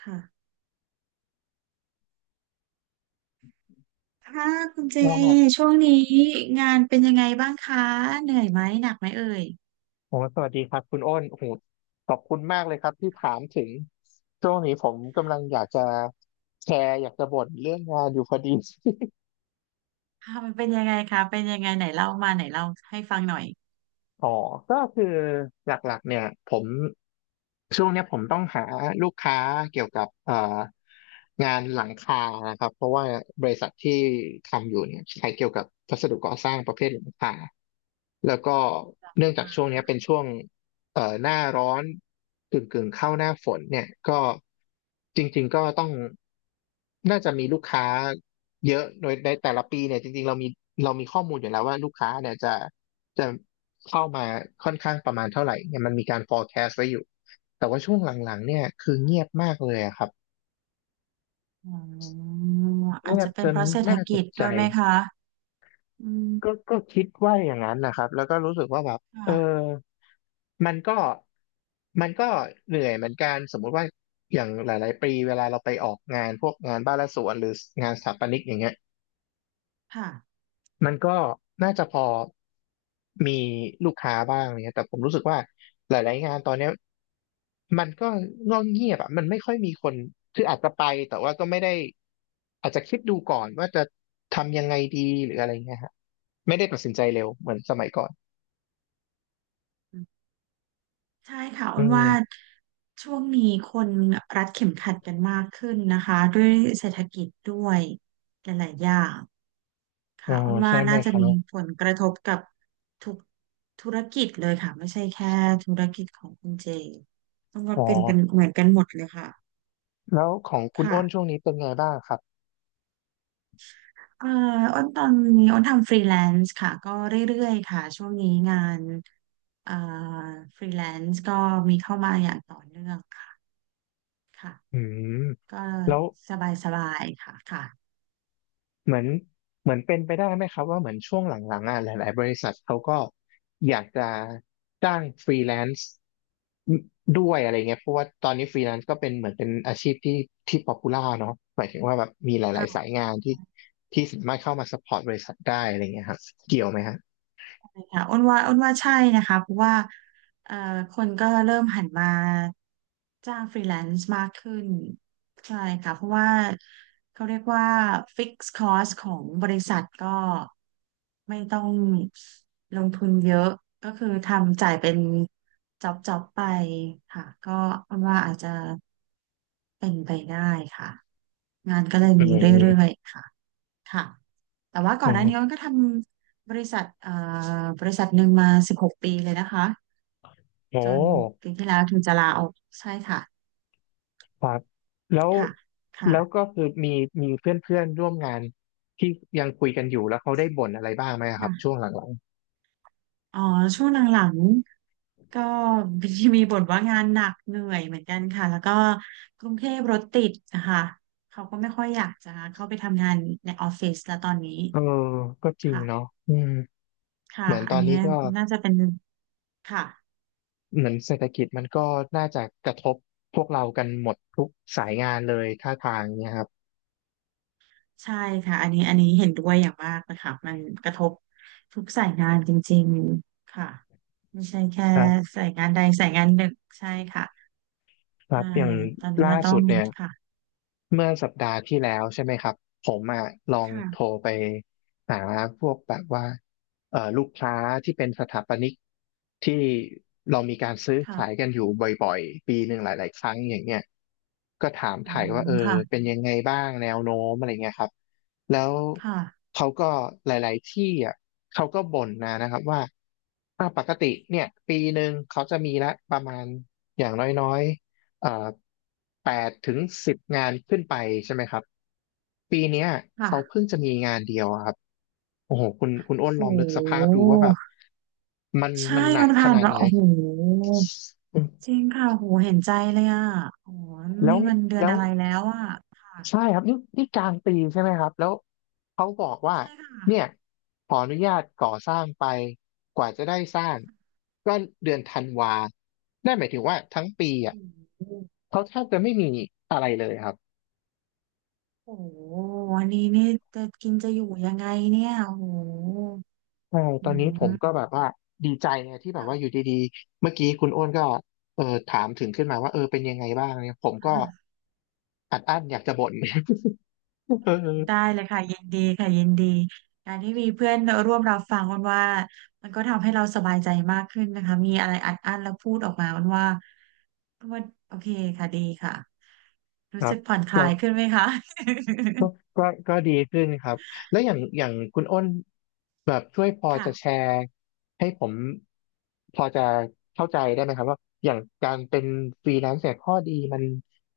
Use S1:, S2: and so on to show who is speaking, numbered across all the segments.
S1: ค่ะค่ะคุณเจ
S2: ก็
S1: ช่วงนี้งานเป็นยังไงบ้างคะเหนื่อยไหมหนักไหมเอ่ย
S2: โอ้สวัสดีครับคุณอ้นโอ้โหขอบคุณมากเลยครับที่ถามถึงช่วงนี้ผมกำลังอยากจะแชร์อยากจะบ่นเรื่องงานอยู่พอดี
S1: ค่ะมันเป็นยังไงคะเป็นยังไงไหนเล่ามาไหนเล่าให้ฟังหน่อย
S2: อ๋อก็คือหลักๆเนี่ยผมช่วงเนี้ยผมต้องหาลูกค้าเกี่ยวกับงานหลังคานะครับเพราะว่าบริษัทที่ทำอยู่เนี่ยใช้เกี่ยวกับวัสดุก่อสร้างประเภทหลังคาแล้วก็เนื่องจากช่วงเนี้ยเป็นช่วงหน้าร้อนกึ่งเข้าหน้าฝนเนี่ยก็จริงๆก็ต้องน่าจะมีลูกค้าเยอะโดยในแต่ละปีเนี่ยจริงๆเรามีข้อมูลอยู่แล้วว่าลูกค้าเนี่ยจะจะ เข้ามาค่อนข้างประมาณเท่าไหร่เนี่ยมันมีการ forecast ไว้อยู่แต่ว่าช่วงหลังๆเนี่ยคือเงียบมากเลยอะครับ
S1: อ๋ออา
S2: เงี
S1: จ
S2: ย
S1: จะ
S2: บ
S1: เป็
S2: จ
S1: นเพ
S2: น
S1: ราะเศรษฐ
S2: น่าต
S1: กิ
S2: ก
S1: จ
S2: ใจ
S1: ด้วยไหมคะอื
S2: ก็
S1: ม
S2: ก็คิดว่าอย่างนั้นนะครับแล้วก็รู้สึกว่าแบบเออ
S1: ค่ะ
S2: มันก็มันก็เหนื่อยเหมือนกันสมมุติว่าอย่างหลายๆปีเวลาเราไปออกงานพวกงานบ้านและสวนหรืองานสถาปนิกอย่างเงี้ย
S1: ค่ะ
S2: มันก็น่าจะพอมีลูกค้าบ้างเนี่ยแต่ผมรู้สึกว่าหลายๆงานตอนเนี้ย มันก็เงียบเงียบอ่ะมันไม่ค่อยมีคนคืออาจจะไปแต่ว่าก็ไม่ได้อาจจะคิดดูก่อนว่าจะทำยังไงดีหรืออะไรเงี้ยฮะไม่ได้ตัดสินใจเร็วเหมือนสมัยก่อน
S1: ใช่ค่ะอ้
S2: อื
S1: น
S2: ม
S1: ว่าช่วงนี้คนรัดเข็มขัดกันมากขึ้นนะคะด้วยเศรษฐกิจด้วยหลายๆอย่าง
S2: อ๋อ
S1: ค่ะอ้นว่า
S2: ใช่ไหม
S1: น่า
S2: ค
S1: จะ
S2: รั
S1: มี
S2: บ
S1: ผลกระทบกับทุกธุรกิจเลยค่ะไม่ใช่แค่ธุรกิจของคุณเจต้องว่า
S2: อ๋อ
S1: เป็นกันเหมือนกันหมดเลยค่ะ
S2: แล้วของคุณอ้นช่
S1: ค่ะ
S2: วงนี้เป็นไงบ้างครับ
S1: เอ่ออ้นตอนนี้อ้นทำฟรีแลนซ์ค่ะก็เรื่อยๆค่ะช่วงนี้งานเอ่อฟรีแลนซ์ก็มีเข้ามาอย่างต่อเนื่องค่ะค่ะ
S2: อืม
S1: ก็
S2: แล้ว
S1: สบายๆค่ะค
S2: เหมือนเหมือนเป็นไปได้ไหมครับว่าเหมือนช่วงหลังๆอ่ะหลายๆบริษัทเขาก็อยากจะจ้างฟรีแลนซ์ด้วยอะไรเงี้ยเพราะว่าตอนนี้ฟรีแลนซ์ก็เป็นเหมือนเป็นอาชีพที่ป๊อปปูล่าเนาะหมายถึงว่าแบบมีหลายๆสาย
S1: ่ะ
S2: งานที่สามารถเข้ามาซัพพอร์ตบริษัทได้อะไรเงี้ยครับเกี่ยวไหมฮะ
S1: ค่ะอ้นว่าใช่นะคะเพราะว่าเอ่อคนก็เริ่มหันมาจ้างฟรีแลนซ์มากขึ้นใช่ค่ะเพราะว่าเขาเรียกว่าฟิกซ์คอสของบริษัทก็ไม่ต้องลงทุนเยอะก็คือทำจ่ายเป็นจ็อบจ็อบไปค่ะก็อ้นว่าอาจจะเป็นไปได้ค่ะงานก็เลย
S2: อื
S1: มีเรื่อย
S2: ม
S1: ๆค่ะ ค่ะแต่ว่าก่
S2: อ๋
S1: อนหน้านี้มั
S2: อ
S1: นก็ทำบริษัทบริษัทหนึ่งมา16 ปีเลยนะคะ
S2: โอ้
S1: จ
S2: โห
S1: นปีที่แล้วถึงจะลาออกใช่ค่ะ
S2: ครับแล้ว
S1: ค่ะ
S2: แล้ว
S1: ค่ะ
S2: ก็คือมีเพื่อนเพื่อนร่วมงานที่ยังคุยกันอยู่แล้วเขาได้บ่นอะไรบ้างไหมครับช่
S1: ค่ะ
S2: วงหลังๆ
S1: อ๋อช่วงหลังๆก็มีมีบ่นว่างานหนักเหนื่อยเหมือนกันค่ะ แล้วก็กรุงเทพรถติดนะคะเขาก็ไม่ค่อยอยากจะเข้าไปทำงานในออฟฟิศแล้วตอนนี้
S2: เออก็จริง
S1: ค่ะ
S2: เนาะอืม
S1: ค่ะ
S2: เหมือน
S1: อั
S2: ตอ
S1: น
S2: น
S1: นี้
S2: นี้ก็
S1: น่าจะเป็นค่ะ
S2: เหมือนเศรษฐกิจมันก็น่าจะกระทบพวกเรากันหมดทุกสายงานเลยท่าทางเนี่ยครับ
S1: ใช่ค่ะอันนี้อันนี้เห็นด้วยอย่างมากนะคะมันกระทบทุกสายงานจริงๆค่ะไม่ใช่แค่
S2: ครับ
S1: สายงานใดสายงานหนึ่งใช่ค่ะ
S2: ครั
S1: ใช่
S2: บอย่าง
S1: ตอนนี้
S2: ล่า
S1: เราต้อ
S2: สุ
S1: ง
S2: ดเนี่ย
S1: ค่ะ
S2: เมื่อสัปดาห์ที่แล้วใช่ไหมครับผมอ่ะลองโทร
S1: ค่ะ
S2: ไปหาพวกแบบว่าลูกค้าที่เป็นสถาปนิกที่เรามีการซื้อขาย
S1: ค่ะ
S2: กันอยู่บ่อยๆปีหนึ่งหลายๆครั้งอย่างเงี้ยก็ถาม
S1: อื
S2: ถ่าย
S1: ม
S2: ว่าเออ
S1: ค่ะ
S2: เป็นยังไงบ้างแนวโน้มอะไรเงี้ยครับแล้ว
S1: ค่ะ
S2: เขาก็หลายๆที่อ่ะเขาก็บ่นนะครับว่าอ่ะปกติเนี่ยปีหนึ่งเขาจะมีละประมาณอย่างน้อยๆ เอ่อ8-10งานขึ้นไปใช่ไหมครับปีเนี้ยเขาเพิ่
S1: ค่ะ
S2: งจะมีงานเดียวอะครับโอ้โหคุณอ้น
S1: โ
S2: ลองนึกสภาพ
S1: ห
S2: ดูว่าแบบมัน
S1: ใช่
S2: มันหนั
S1: มั
S2: ก
S1: น
S2: ข
S1: ผ่าน
S2: นาด
S1: มา
S2: ไหน
S1: โอ้โห
S2: อืม
S1: จริงค่ะโหเห็นใจเลยอ่ะโอ้โห
S2: แล้ว
S1: นี่มันเดือน
S2: แล้ว
S1: อะไรแล้วอ่ะ
S2: ใช่
S1: ค่ะ
S2: ครับนี่นี่กลางปีใช่ไหมครับแล้วเขาบอกว่า
S1: ใช่ค่ะ
S2: เนี่ยขออนุญาตก่อสร้างไปกว่าจะได้สร้างก็เดือนธันวานั่นหมายถึงว่าทั้งปีอ่ะ
S1: โอ้โห
S2: เขาแทบจะไม่มีอะไรเลยครับ
S1: โอ้โหวันนี้นี่จะกินจะอยู่ยังไงเนี่ยโอ้โห
S2: ใช่ต
S1: อื
S2: อนนี้ผมก็
S1: ม
S2: แบบว่าดีใจไงที่แบบว่าอยู่
S1: ค่ะ
S2: ดีๆเมื่อกี้คุณอ้วนก็เออถามถึงขึ้นมาว่าเออเป็นยังไงบ้างเนี่ยผมก็
S1: อ
S2: อัดอั้นอยากจะบ่น เออ
S1: ได้เลยค่ะยินดีค่ะยินดี การที่มีเพื่อนร่วมรับฟังอ้นว่า มันก็ทำให้เราสบายใจมากขึ้นนะคะ มีอะไรอัดอั้นแล้วพูดออกมาอ้นว่าโอเคค่ะดีค่ะ
S2: ค
S1: รู้
S2: รั
S1: สึก
S2: บ
S1: ผ่อนคลายขึ้นไหมคะ
S2: ก็ก็ดีขึ้นครับแล้วอย่างคุณอ้นแบบช่วยพอ
S1: ค่ะ
S2: จะแชร์ให้ผมพอจะเข้าใจได้ไหมครับว่าอย่างการเป็นฟรีแลนซ์เนี่ยข้อดีมัน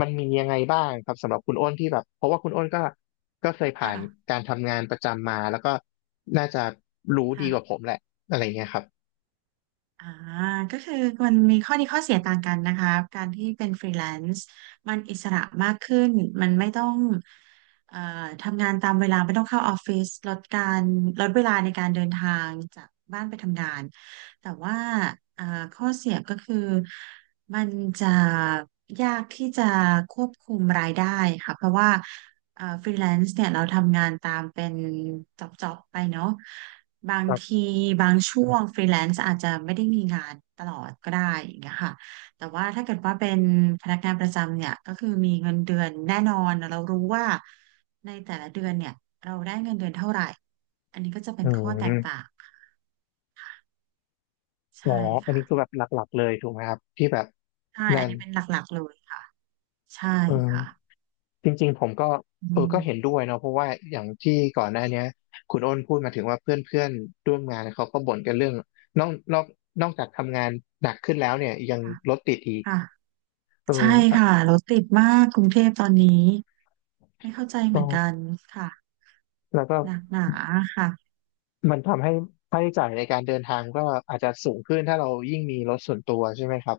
S2: มันมียังไงบ้างครับสำหรับคุณอ้นที่แบบเพราะว่าคุณอ้นก็เคยผ่า
S1: ค่ะ
S2: นการทำงานประจำมาแล้วก็น่าจะรู้ดีกว่า
S1: ค่ะ
S2: ผมแหละอะไรเงี้ยครับ
S1: อ่าก็คือมันมีข้อดีข้อเสียต่างกันนะคะการที่เป็นฟรีแลนซ์มันอิสระมากขึ้นมันไม่ต้องเอ่อทำงานตามเวลาไม่ต้องเข้าออฟฟิศลดการลดเวลาในการเดินทางจากบ้านไปทำงานแต่ว่าเอ่อข้อเสียก็คือมันจะยากที่จะควบคุมรายได้ค่ะเพราะว่า ฟรีแลนซ์เนี่ยเราทำงานตามเป็นจ็อบจ็อบไปเนาะบาง
S2: ครั
S1: ที
S2: บ
S1: บางช่วงฟรีแลนซ์อาจจะไม่ได้มีงานตลอดก็ได้อย่างเงี้ยค่ะแต่ว่าถ้าเกิดว่าเป็นพนักงานประจำเนี่ยก็คือมีเงินเดือนแน่นอนเรารู้ว่าในแต่ละเดือนเนี่ยเราได้เงินเดือนเท่าไหร่อันนี้ก็จะเป็
S2: อื
S1: นข้อแตกต่า
S2: ม
S1: ง
S2: อ๋อ
S1: ใช่
S2: อัน
S1: ค่ะ
S2: นี้คือแบบหลักๆเลยถูกไหมครับที่แบบ
S1: ใช่
S2: นั่
S1: อัน
S2: น
S1: นี้เป็นหลักๆเลยค่ะใช่
S2: อืม
S1: ค่ะ
S2: จริงๆผมก็
S1: อื
S2: เออก็เห็นด้
S1: ม
S2: วยเนาะเพราะว่าอย่างที่ก่อนหน้าเนี้ยคุณอ้นพูดมาถึงว่าเพื่อนๆร่วมงานเขาก็บ่นกันเรื่องนอกนอกนอกจากทำงานหนักขึ้นแล้วเนี่ยยัง
S1: ค่ะ
S2: รถติดอีก
S1: ค่ะ
S2: เออ
S1: ใช่
S2: อ่ะ
S1: ค่ะรถติดมากกรุงเทพตอนนี้ ไม่เข้าใจเห
S2: ก็
S1: มือนกันค่ะ
S2: แล้วก็
S1: หนักหนาค่ะ
S2: มันทำให้ค่าใช้จ่ายในการเดินทางก็อาจจะสูงขึ้นถ้าเรายิ่งมีรถส่วนตัวใช่ไหมครับ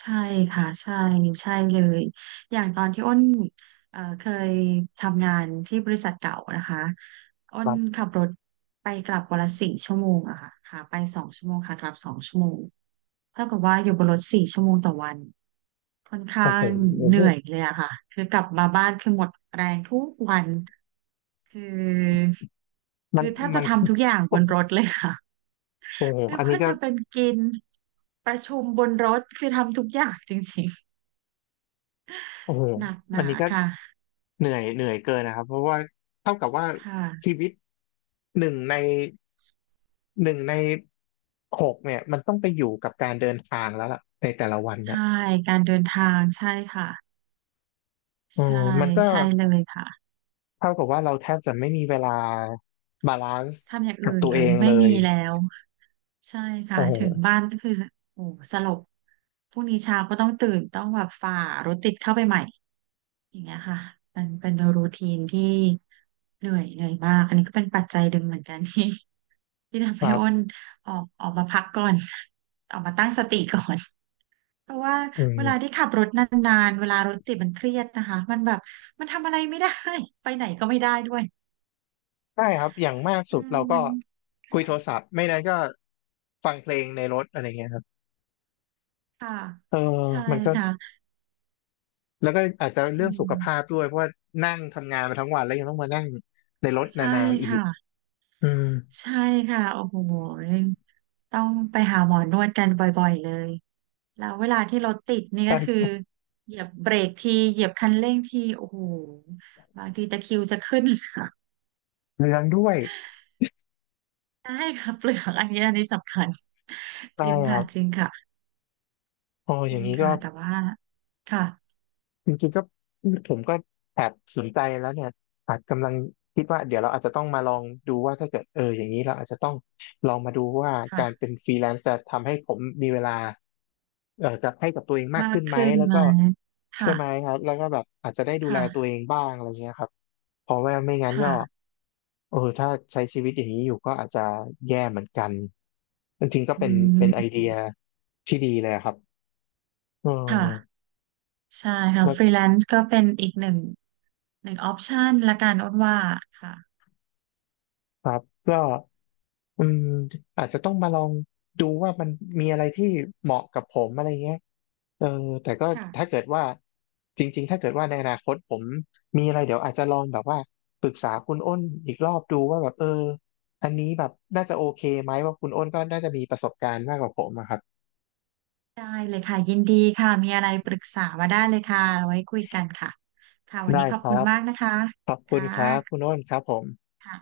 S1: ใช่ค่ะใช่ใช่เลยอย่างตอนที่อ้นเคยทำงานที่บริษัทเก่านะคะอ้
S2: ค
S1: น
S2: รับ
S1: ขับรถไปกลับวันละสี่ชั่วโมงอะค่ะขาไปสองชั่วโมงขากลับสองชั่วโมงเท่ากับว่าอยู่บนรถสี่ชั่วโมงต่อวันค่อนข้า
S2: โอ้โห
S1: ง
S2: โอ้
S1: เห
S2: โห
S1: นื่อยเลยอะค่ะคือกลับมาบ้านคือหมดแรงทุกวันคือ
S2: มั
S1: คื
S2: น
S1: อแทบ
S2: มั
S1: จะ
S2: น
S1: ทำทุกอย่างบนรถเลยค่ะ
S2: โอ้โห
S1: ไม่
S2: อันนี้
S1: ว่า
S2: ก็
S1: จะเป็นกินประชุมบนรถคือทำทุกอย่างจริง
S2: โอ้
S1: ๆ
S2: โห
S1: หนักห
S2: อัน
S1: นา
S2: นี้ก็
S1: ค่ะ
S2: เหนื่อยเกินนะครับเพราะว่าเท่ากับว่า
S1: ค่ะ
S2: ชีวิตหนึ่งใน หนึ่งในหกเนี่ยมันต้องไปอยู่กับการเดินทางแล้วล่ะในแต่ละวันน่ะ
S1: ใช่การเดินทางใช่ค่ะ
S2: เออ
S1: ใช่
S2: มันก็
S1: ใช่เลยค่ะ
S2: เท่ากับว่าเราแทบจะไม่มีเวลาบาลานซ์
S1: ทำอย่าง
S2: กั
S1: อื่
S2: บ
S1: น
S2: ตัว
S1: เล
S2: เอ
S1: ย
S2: ง
S1: ไม่
S2: เล
S1: มี
S2: ย
S1: แล้วใช่ค่ะ
S2: โอ้โห
S1: ถึงบ้านก็คือโอ้โหสลบพรุ่งนี้เช้าก็ต้องตื่นต้องแบบฝ่ารถติดเข้าไปใหม่ อย่างเงี้ยค่ะเป็นรูทีนที่เหนื่อยเหนื่อยมาก อันนี้ก็เป็นปัจจัยดึงเหมือนกัน ที่ที่ทำ
S2: ค
S1: ให้
S2: รั
S1: อ้น
S2: บ
S1: ออกมาพักก่อน ออกมาตั้งสติก่อนเพราะว่า
S2: อื
S1: เวลาที่
S2: ม
S1: ขับรถนานๆเวลารถติดมันเครียดนะคะมันแบบมันทำอะไรไม่ได้ ไปไหนก็ไม่ได้ด้วย
S2: ใช่ครับอย่างมาก
S1: อื
S2: สุด
S1: ม
S2: เราก็
S1: มัน
S2: คุยโทรศัพท์ไม่นั้นก็ฟังเพลงในรถอะไรเงี้ยครับ
S1: ค่ะ
S2: เออ
S1: ใช่
S2: มันก็
S1: ค่ะ
S2: แล้วก็อาจจะ
S1: อื
S2: เรื่องสุขภาพ
S1: ม
S2: ด้วยเพราะว่านั่งทำงานมาทั้งวันแล้วยังต้องมานั่งใน
S1: อ๋อ
S2: รถน
S1: ใช่
S2: านๆอีก
S1: ค่ะ
S2: อืม
S1: ใช่ค่ะโอ้โหต้องไปหาหมอนวดกันบ่อยๆเลย แล้วเวลาที่รถติดนี่
S2: ใช่
S1: ก็คือ
S2: ใช่
S1: เหยียบเบรกทีเหยียบคันเร่งทีโอ้โหบางทีตะคริวจะขึ้น ค่ะ
S2: เรื่องด้วย
S1: ได้ค่ะเปลือกอันนี้อันนี้สำคัญ
S2: ใช่
S1: จริง
S2: ครั
S1: ค่ะ
S2: บ
S1: จริงค่ะ
S2: โอ้
S1: จ
S2: อ
S1: ริ
S2: ย่าง
S1: ง
S2: นี้ก็
S1: ค่ะแต่ว่าค่ะ
S2: จริงๆก็ผมก็แอบสนใจแล้วเนี่ยอาจกำลังคิดว่าเดี๋ยวเราอาจจะต้องมาลองดูว่าถ้าเกิดเอออย่างนี้เราอาจจะต้องลองมาดูว่าการ
S1: ค่ะ
S2: เป็นฟรีแลนซ์จะทำให้ผมมีเวลาจะให้กับตัวเองมาก
S1: มาก
S2: ขึ้นไหม
S1: ขึ้น
S2: แล้ว
S1: ไหม
S2: ก็ใช่
S1: ค่ะ
S2: ไหมครับแล้วก็แบบอาจจะได้ดูแล
S1: ค่ะ
S2: ตัวเองบ้างอะไรเงี้ยครับเพราะว่าไม่งั้นก็
S1: ค่ะ
S2: เออถ้าใช้ชีวิตอย่างนี้อยู่ก็อาจจะแย่เหมือนกันจริงๆก็
S1: อื
S2: เป็นไอเดี
S1: ม
S2: ยที่ดีเลยอะครับเออ
S1: ค่ะใช่ค่ะ
S2: แล้ว
S1: ฟรีแลนซ์ก็เป็นอีกหนึ่งออปชันละกันอ้นว่าค่ะ
S2: ครับก็อืมอาจจะต้องมาลองดูว่ามันมีอะไรที่เหมาะกับผมอะไรเงี้ยเออแต่ก็ถ้า
S1: ค่ะ
S2: เกิดว่าจริงๆถ้าเกิดว่าในอนาคตผมมีอะไรเดี๋ยวอาจจะลองแบบว่าปรึกษาคุณอ้นอีกรอบดูว่าแบบเอออันนี้แบบน่าจะโอเคไหมว่าคุณอ้นก็น่าจะมีประสบการณ์มากกว่าผมอะครับ
S1: ได้เลยค่ะยินดีค่ะมีอะไรปรึกษามาได้เลยค่ะเอาไว้คุยกันค่ะค่ะวัน
S2: ได้
S1: นี้ขอ
S2: ค
S1: บคุณ
S2: รับ
S1: มากนะคะ
S2: ขอบคุณครับคุ
S1: ค
S2: ณอ้นครับผม
S1: ่ะ